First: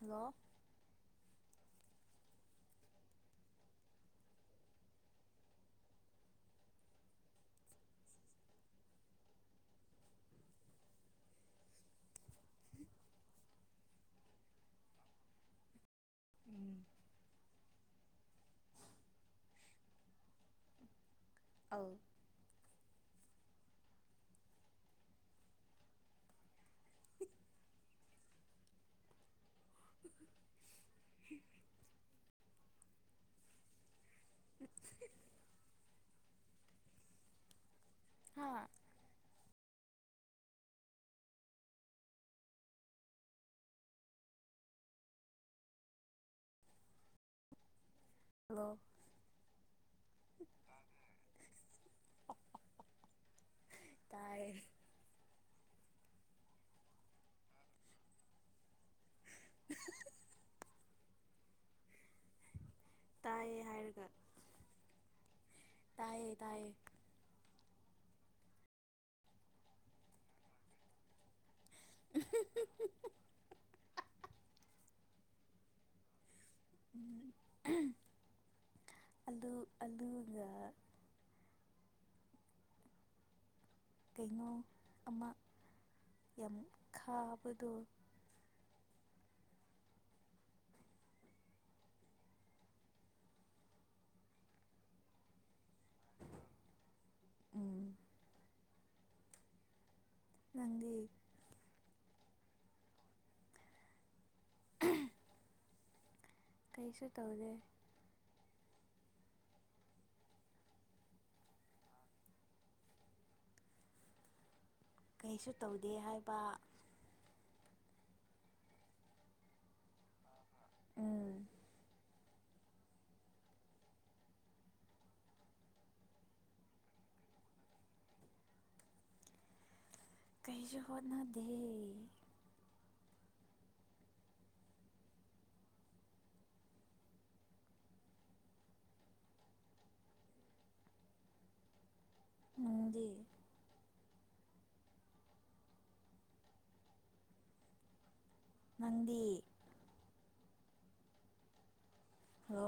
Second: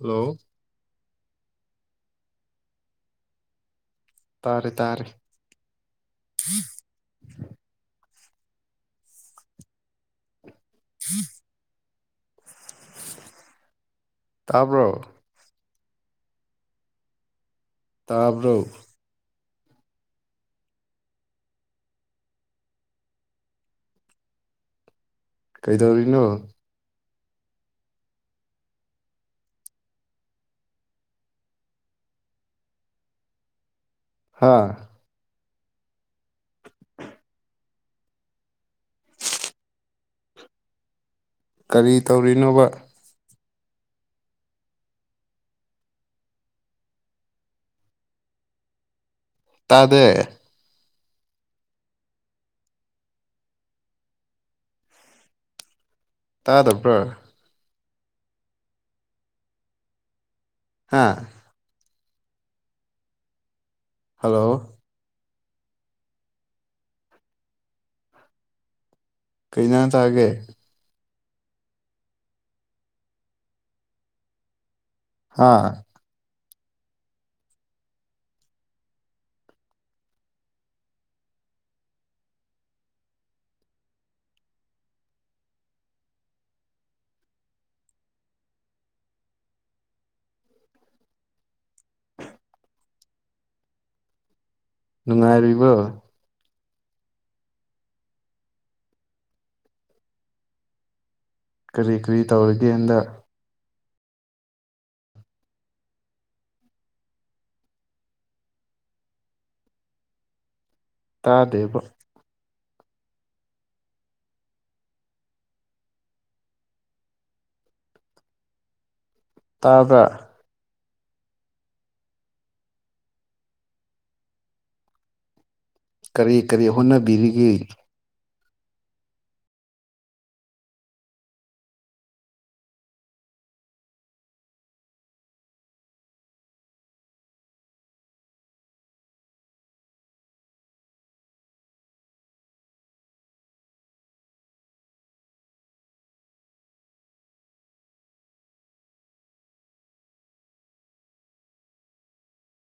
hello hello ꯇꯥꯔꯦ ꯇꯥꯔꯦ ꯍꯝ ꯇꯔꯕ ꯎꯝ ꯇꯥꯕ꯭ꯔꯨ ꯑ ꯀꯩꯗꯧꯔꯤꯅꯣ ꯍꯝ ꯍꯥꯥ ꯍꯥꯥ ꯀꯔꯤ ꯇꯧꯔꯤꯅꯣꯕ ꯗ ꯇꯥꯗ ꯇ ꯇꯥꯗꯕ꯭ꯔꯣ [unintelligible] ꯍꯥꯥ ꯇꯥꯏꯌꯦ ꯍꯜꯂꯣ ꯇꯦ ꯇꯥꯏꯩ ꯀꯩꯅꯥ ꯇꯥꯒꯦ ꯍꯥꯥ ꯑꯂ ꯑꯂꯨꯒ ꯀꯩꯅꯣ ꯑꯃ ꯌꯥꯝ ꯈꯥꯕꯗꯣ ꯅꯨꯡꯉꯥꯏꯔꯤꯕ꯭ꯔꯣ ꯎꯝ ꯃꯪꯗꯤꯦ ꯀꯔꯤ ꯀꯔꯤ ꯇꯧꯔꯒꯦꯟꯗ [unintelligible] ꯀꯩꯁꯨ ꯇꯧꯗꯦ ꯇꯥꯗꯦꯕ ꯀꯩꯁꯨ ꯇꯧꯗꯦ ꯍꯥꯏꯕ ꯇꯥꯕ ꯎꯝ ꯀꯔꯤ ꯀꯔꯤ ꯍꯣꯠꯅꯕꯤꯔꯤꯒꯦ ꯀꯩꯁꯨ ꯍꯣꯠꯅꯗꯦ ꯃꯟꯗꯤ ꯃꯗꯤ ꯍꯣ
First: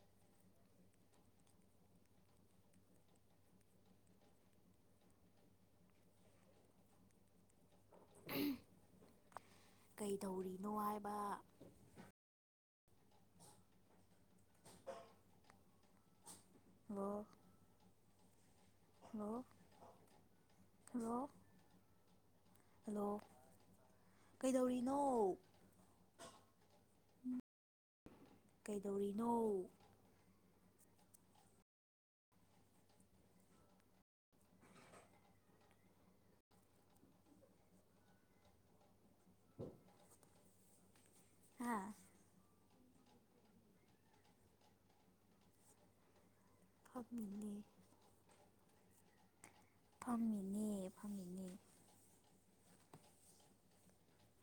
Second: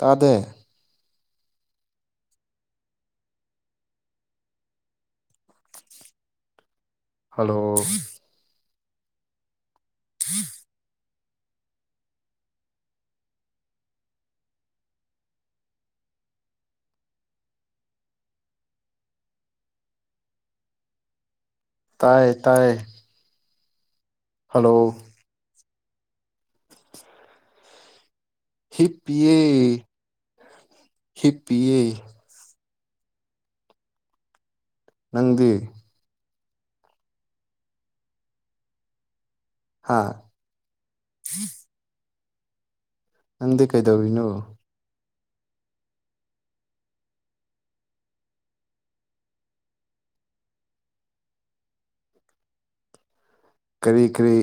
ꯇꯗ ꯍꯜꯂꯣ ꯎꯝ ꯀꯩ ꯇꯧꯔꯤꯅꯣ ꯍꯥꯏꯕ ꯃꯣ ꯍꯜꯂꯣ ꯍꯜꯂꯣ ꯇꯌꯦ ꯇꯌꯦ ꯍꯜꯂꯣ ꯀꯩꯗꯧꯔꯤꯅꯣ ꯎꯝ ꯍꯤꯄꯦ ꯍꯤꯞꯄꯦ ꯅꯪꯗꯤ ꯍꯥꯥ ꯍꯝ ꯍꯥꯥ ꯅꯗꯦ ꯀꯩꯗꯧꯔꯤꯅꯨ ꯊꯞꯃꯤꯅꯤ ꯐꯝꯃꯤꯅꯦ ꯐꯝꯃꯤꯅꯦ ꯀꯔꯤ ꯀꯔꯤ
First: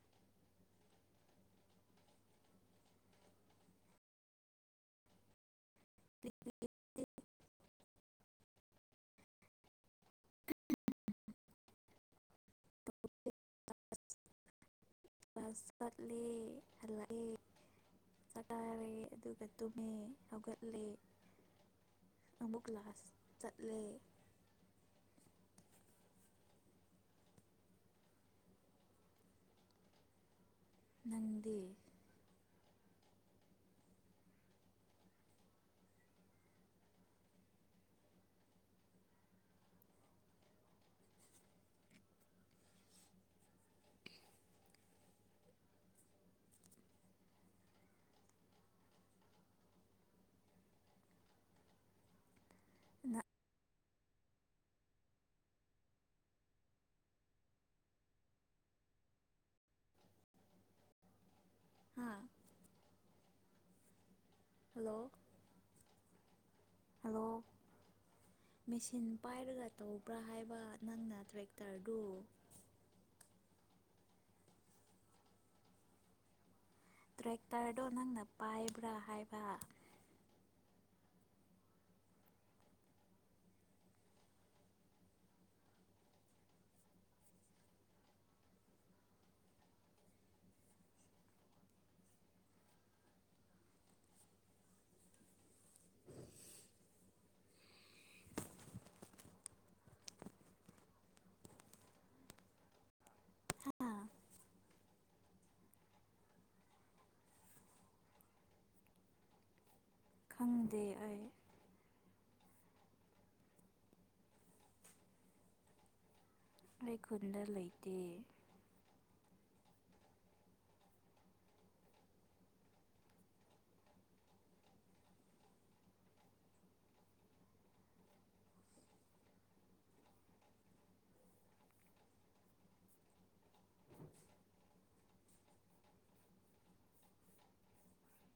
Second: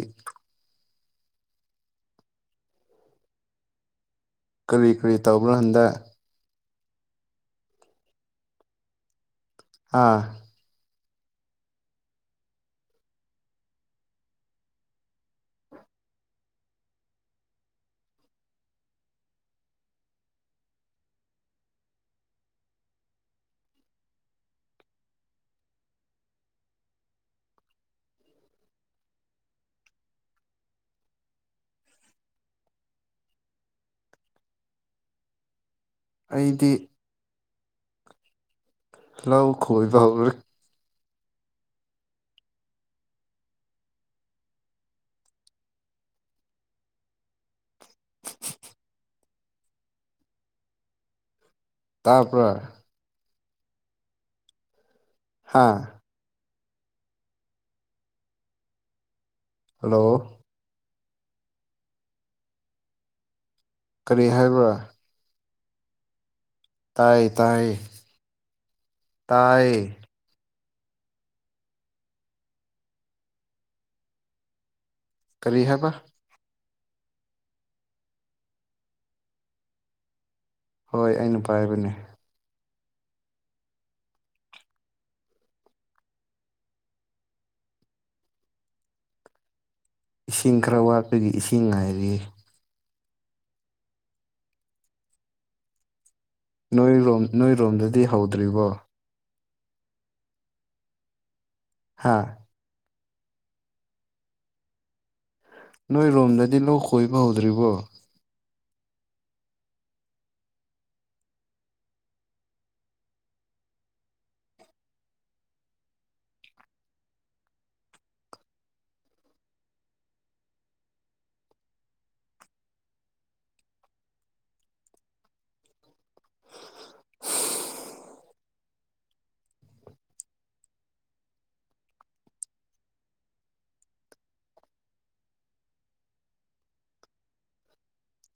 ꯀꯔꯤ ꯀꯔꯤ ꯇ ꯎꯕꯂꯍꯟꯗ ꯑꯥ ꯂꯥꯁ ꯀꯠꯂꯦ ꯍꯜꯂꯛꯑꯦ ꯆꯇꯥꯔꯦ ꯑꯗꯨꯒ ꯇꯨꯝꯃꯦ ꯍꯧꯒꯠꯂꯦ ꯑꯃꯨꯛ ꯂꯥꯁ ꯆꯠꯂꯦ ꯅꯟꯗꯤ ꯑꯩꯗꯤ ꯍꯂꯎ ꯈꯣꯣꯏꯕ ꯍꯔꯦ [unintelligible] ꯇꯥꯄ ꯍꯥꯥ ꯍꯜꯂꯣ ꯍꯥ ꯀꯔꯤ ꯍꯥꯏꯕ꯭ꯔꯥ ꯍꯜꯂꯣ ꯇꯥꯏ ꯍꯜꯂꯣ ꯇꯥꯏ ꯃꯦꯆꯤꯟ ꯄꯥꯏꯔꯒ ꯇꯥꯏ ꯇꯧꯕ꯭ꯔꯥ ꯍꯥꯏꯕ ꯅꯪꯅ ꯇ꯭ꯔꯦꯛꯇꯔꯗꯨ ꯀꯔꯤ ꯍꯥꯏꯦꯕ ꯇ꯭ꯔꯦꯛꯇꯔꯗꯣ ꯅꯪꯅ ꯄꯥꯏꯕ꯭ꯔꯥ ꯍꯥꯏꯕ ꯍꯣꯏ ꯑꯩꯅ ꯄꯥꯏꯕꯅꯦ ꯏꯁꯤꯡ ꯈꯔ ꯋꯥꯠꯄꯒꯤ ꯏꯁꯤꯡ ꯉꯥꯏꯔꯤ ꯅꯣꯏꯔꯣꯝ ꯅꯣꯏꯔꯣꯝꯗꯗꯤ ꯍꯧꯗ꯭ꯔꯤꯕꯣ ꯍꯥꯥ ꯅꯣꯏ ꯔꯣꯝꯗꯗꯤ ꯂ ꯈꯣꯏꯕ ꯍꯧꯗ꯭ꯔꯤꯕꯣ ꯈꯪꯗꯦ ꯑꯩ ꯑꯩꯩ ꯈꯨꯟꯗ ꯂꯩꯇꯦ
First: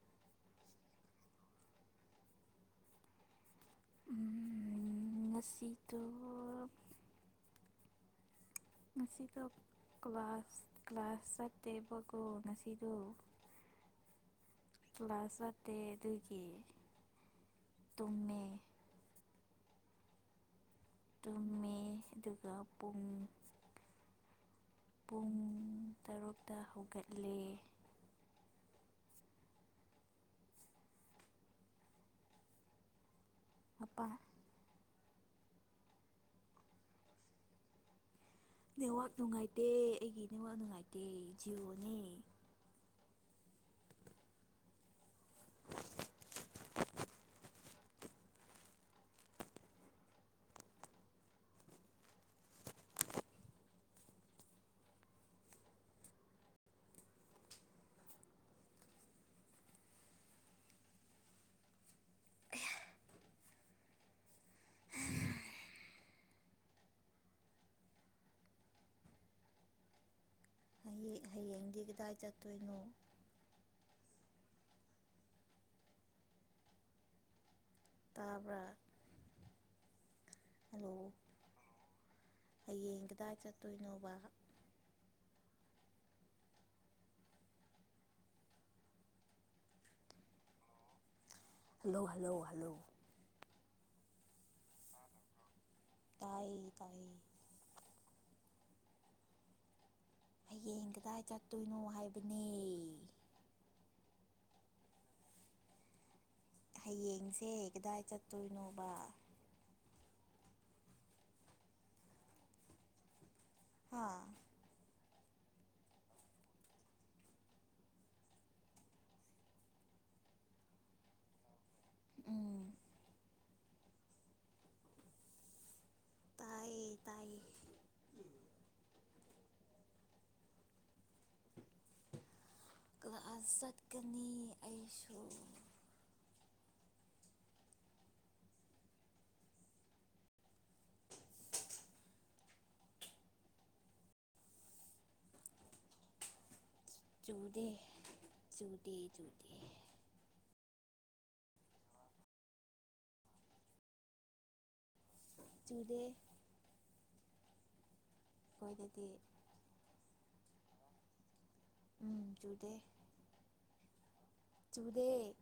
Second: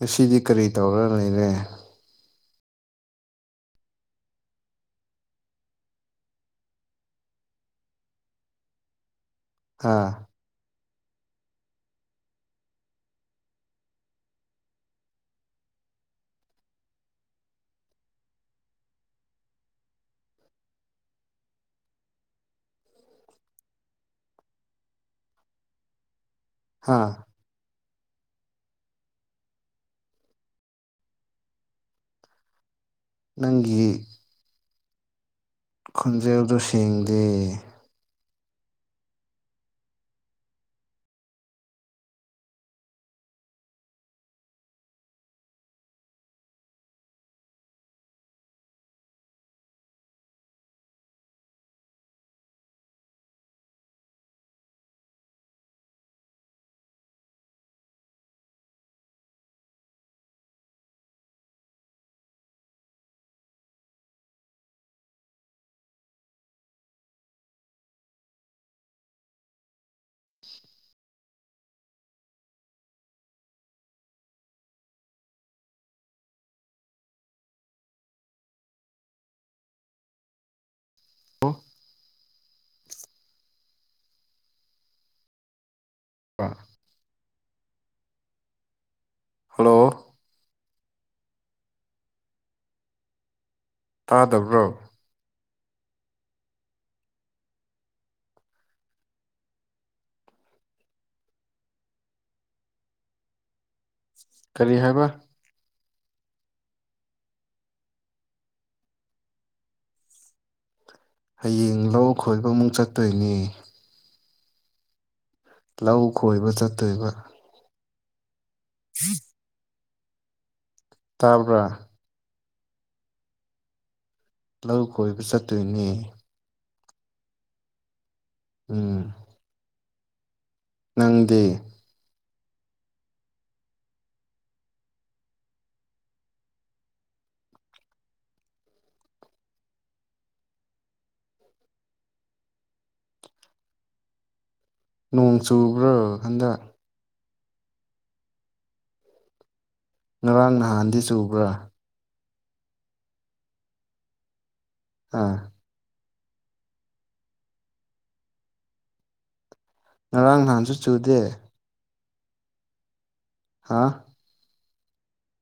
ꯑꯁꯤꯁꯤꯗꯤ ꯀꯔꯤ ꯇꯧꯔ ꯂꯩꯔꯦ ꯉꯁꯤꯗ ꯉꯁꯤ ꯍꯥ ꯆꯀꯋꯥꯁ ꯀ꯭ꯂꯥꯁ ꯆꯠꯇꯦꯕꯀꯣ ꯉꯁꯤꯗ ꯀ꯭ꯂꯥꯁ ꯆꯠꯇꯦ ꯑꯗꯨꯒꯤ ꯇꯨꯝꯃꯦ ꯇꯨꯝꯃꯦ ꯑꯗꯨꯒ ꯄꯨꯡ ꯄꯨꯡ ꯇꯔꯨꯛ ꯗ ꯍꯥ ꯍꯧꯒꯠꯂꯤꯦ ꯅꯪꯒꯤꯤ ꯃꯄꯥꯟ ꯈꯨꯣꯟꯖꯦꯛꯗ ꯁꯦꯡꯗꯦ ꯅꯦꯠꯋꯥꯛ ꯅꯨꯡꯉꯥꯏꯇꯦ ꯑꯩꯒꯤ ꯅꯦꯠꯋꯥꯛ ꯅꯨꯡꯉꯥꯏꯇꯦ ꯖꯤꯑꯣꯅꯦ ꯍ ꯍꯌꯦꯡꯗꯤ ꯀꯗꯥꯏ ꯆꯠꯇꯣꯏꯅꯣ ꯇꯥꯕ꯭ꯔꯥ ꯑ ꯑꯣ ꯍꯌꯦꯡ ꯀꯗꯥꯏ ꯆꯠꯇꯣꯏꯅꯣꯕ ꯍꯜꯂꯣ ꯍꯜꯂꯣ ꯍꯜꯂꯣ ꯍꯜꯂꯣ ꯇꯥꯗꯕ꯭ꯔꯣ ꯇꯥꯏ ꯇꯥꯏ ꯍꯌꯦꯡ ꯀꯗꯥꯏ ꯆꯠꯇꯣꯏꯅꯣ ꯍꯥꯏꯕꯅꯦ ꯀꯔꯤ ꯍꯥꯏꯕ ꯍꯌꯦꯡꯁꯦ ꯀꯗꯥꯏ ꯆꯠꯇꯣꯏꯅꯣꯕ ꯍꯌꯦꯡ ꯂꯧ ꯈꯣꯏꯕꯃꯨꯛ ꯆꯠꯇꯣꯏꯅꯦ ꯍꯥ ꯂꯧ ꯈꯣꯏꯕ ꯆꯠꯇꯣꯏꯕ ꯍꯝ ꯇꯥꯕꯔ ꯎꯝ ꯂꯧ ꯀꯣꯏꯕ ꯆꯠꯇꯣꯏꯅꯦ ꯇꯥꯏꯌꯦ ꯇꯥꯏꯌꯦ ꯎꯝ ꯅꯪꯗꯤꯦ ꯀ꯭ꯂꯥꯁ ꯆꯠꯀꯅꯤ ꯑꯩꯁꯨ ꯅꯣꯡ ꯆꯨꯕ꯭ꯔꯣ ꯍꯟꯗꯛ ꯆꯗꯦ ꯆꯗꯗ ꯉꯔꯥꯡ ꯅꯍꯥꯟꯗꯤ ꯆꯨꯕ꯭ꯔꯥ ꯑ ꯆꯨꯗꯦ ꯑꯩꯣꯏꯗꯗꯤ ꯉꯔꯥꯡ ꯅꯍꯥꯟꯁꯨ ꯆꯨꯗꯦ ꯎꯝ ꯆꯨꯗꯦ ꯑ ꯆꯨꯗꯦꯛ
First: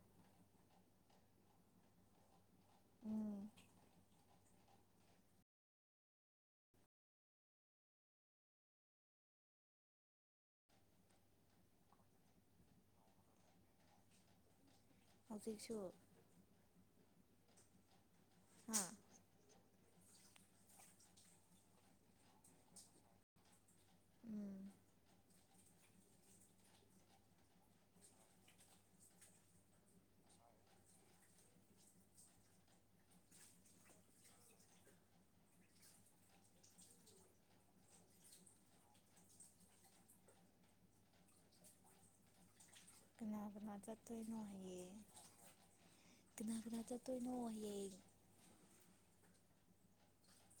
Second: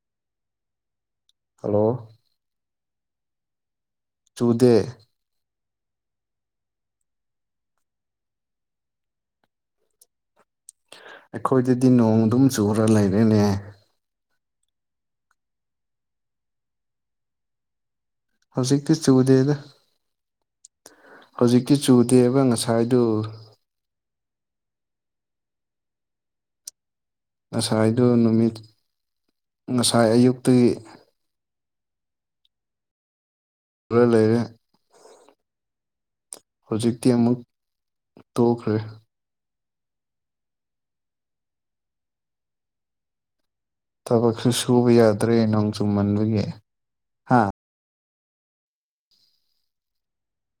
ꯍꯜꯂꯣ ꯎꯝ ꯆꯨꯗꯦ ꯑꯩꯈꯣꯏꯗꯗꯤ ꯅꯣꯡꯗꯨꯝ ꯆꯨꯔ ꯂꯩꯔꯦꯅꯦ ꯗꯤꯁꯨꯁꯨ ꯍꯧꯖꯤꯛꯇꯤ ꯆꯨꯗꯦꯗ ꯍꯧꯖꯤꯛꯇꯤ ꯆꯨꯗꯦꯕ ꯉꯁꯥꯏꯗꯨ ꯎꯝ ꯉꯁꯥꯏꯗꯨ ꯅꯨꯃꯤꯠ ꯉꯁꯥꯏ ꯑꯌꯨꯛꯇꯒꯤ ꯄꯨ ꯂꯩꯔꯦ ꯍꯧꯖꯤꯛꯇꯤ ꯑꯃꯨꯛ ꯇꯣꯛꯈ꯭ꯔꯦ ꯀꯅ ꯅꯥ ꯆꯠꯇꯣꯏꯅꯣ ꯊꯕꯛꯁꯨ ꯍꯌꯦ ꯁꯨꯕ ꯌꯥꯗ꯭ꯔꯦ ꯅꯣꯡ ꯆꯨꯝꯃꯟꯕꯒꯤ ꯀꯅꯥ ꯀꯅꯥ ꯆꯠꯇꯣꯏꯅꯣ ꯍꯥ ꯍꯌꯦ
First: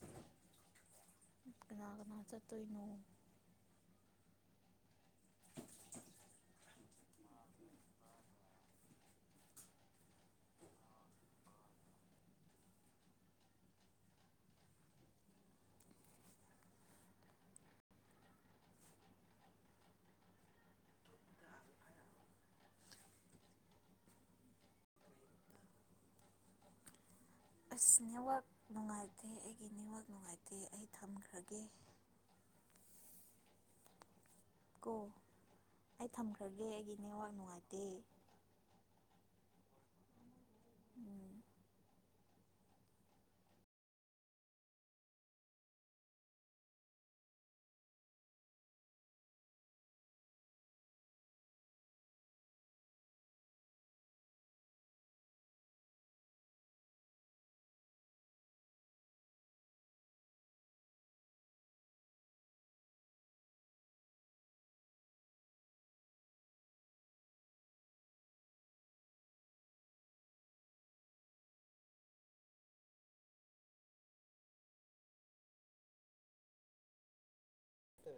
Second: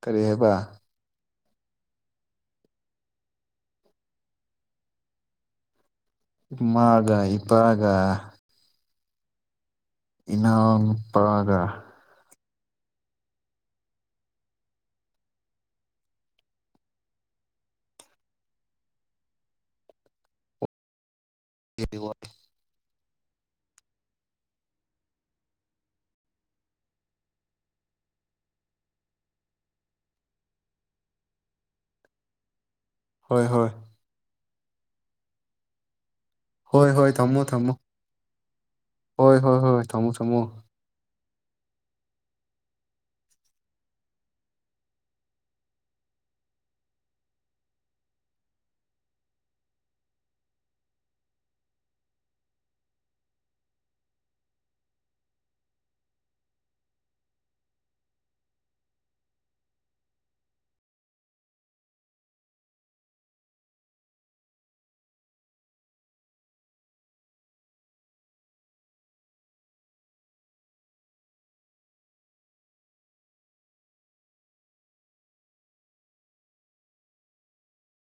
ꯀꯔꯤ ꯍꯥꯏꯕ ꯀꯅꯥ ꯆ ꯇꯣꯏꯅꯣꯡ ꯃꯥꯒ ꯏꯄꯥꯒ ꯏꯅ ꯄꯒ ꯋꯥ ꯑꯁ ꯅꯦꯠꯋꯥꯛ ꯅꯨꯡꯉꯥꯏꯇꯦ ꯑꯩꯒꯤ ꯅꯦꯠꯋꯥꯛ ꯅꯨꯡꯉꯥꯏꯇꯦ ꯑꯩ ꯊꯝꯈ꯭ꯔꯒꯦ ꯍꯣꯏ ꯍꯣꯏ ꯀꯣ ꯊꯝꯈ꯭ꯔꯒꯦ ꯍꯣꯏ ꯑꯩꯒꯤ ꯍꯣꯏ ꯅꯦꯠꯋꯥꯛ ꯊꯝꯃꯣ ꯅꯨꯡꯉꯥꯏꯇꯦ ꯊꯝꯃꯣ ꯍꯣꯏ ꯍꯣꯏ ꯍꯣꯏ ꯊꯝꯃꯣ ꯊꯝꯃꯣ ꯎꯝ ꯠꯇ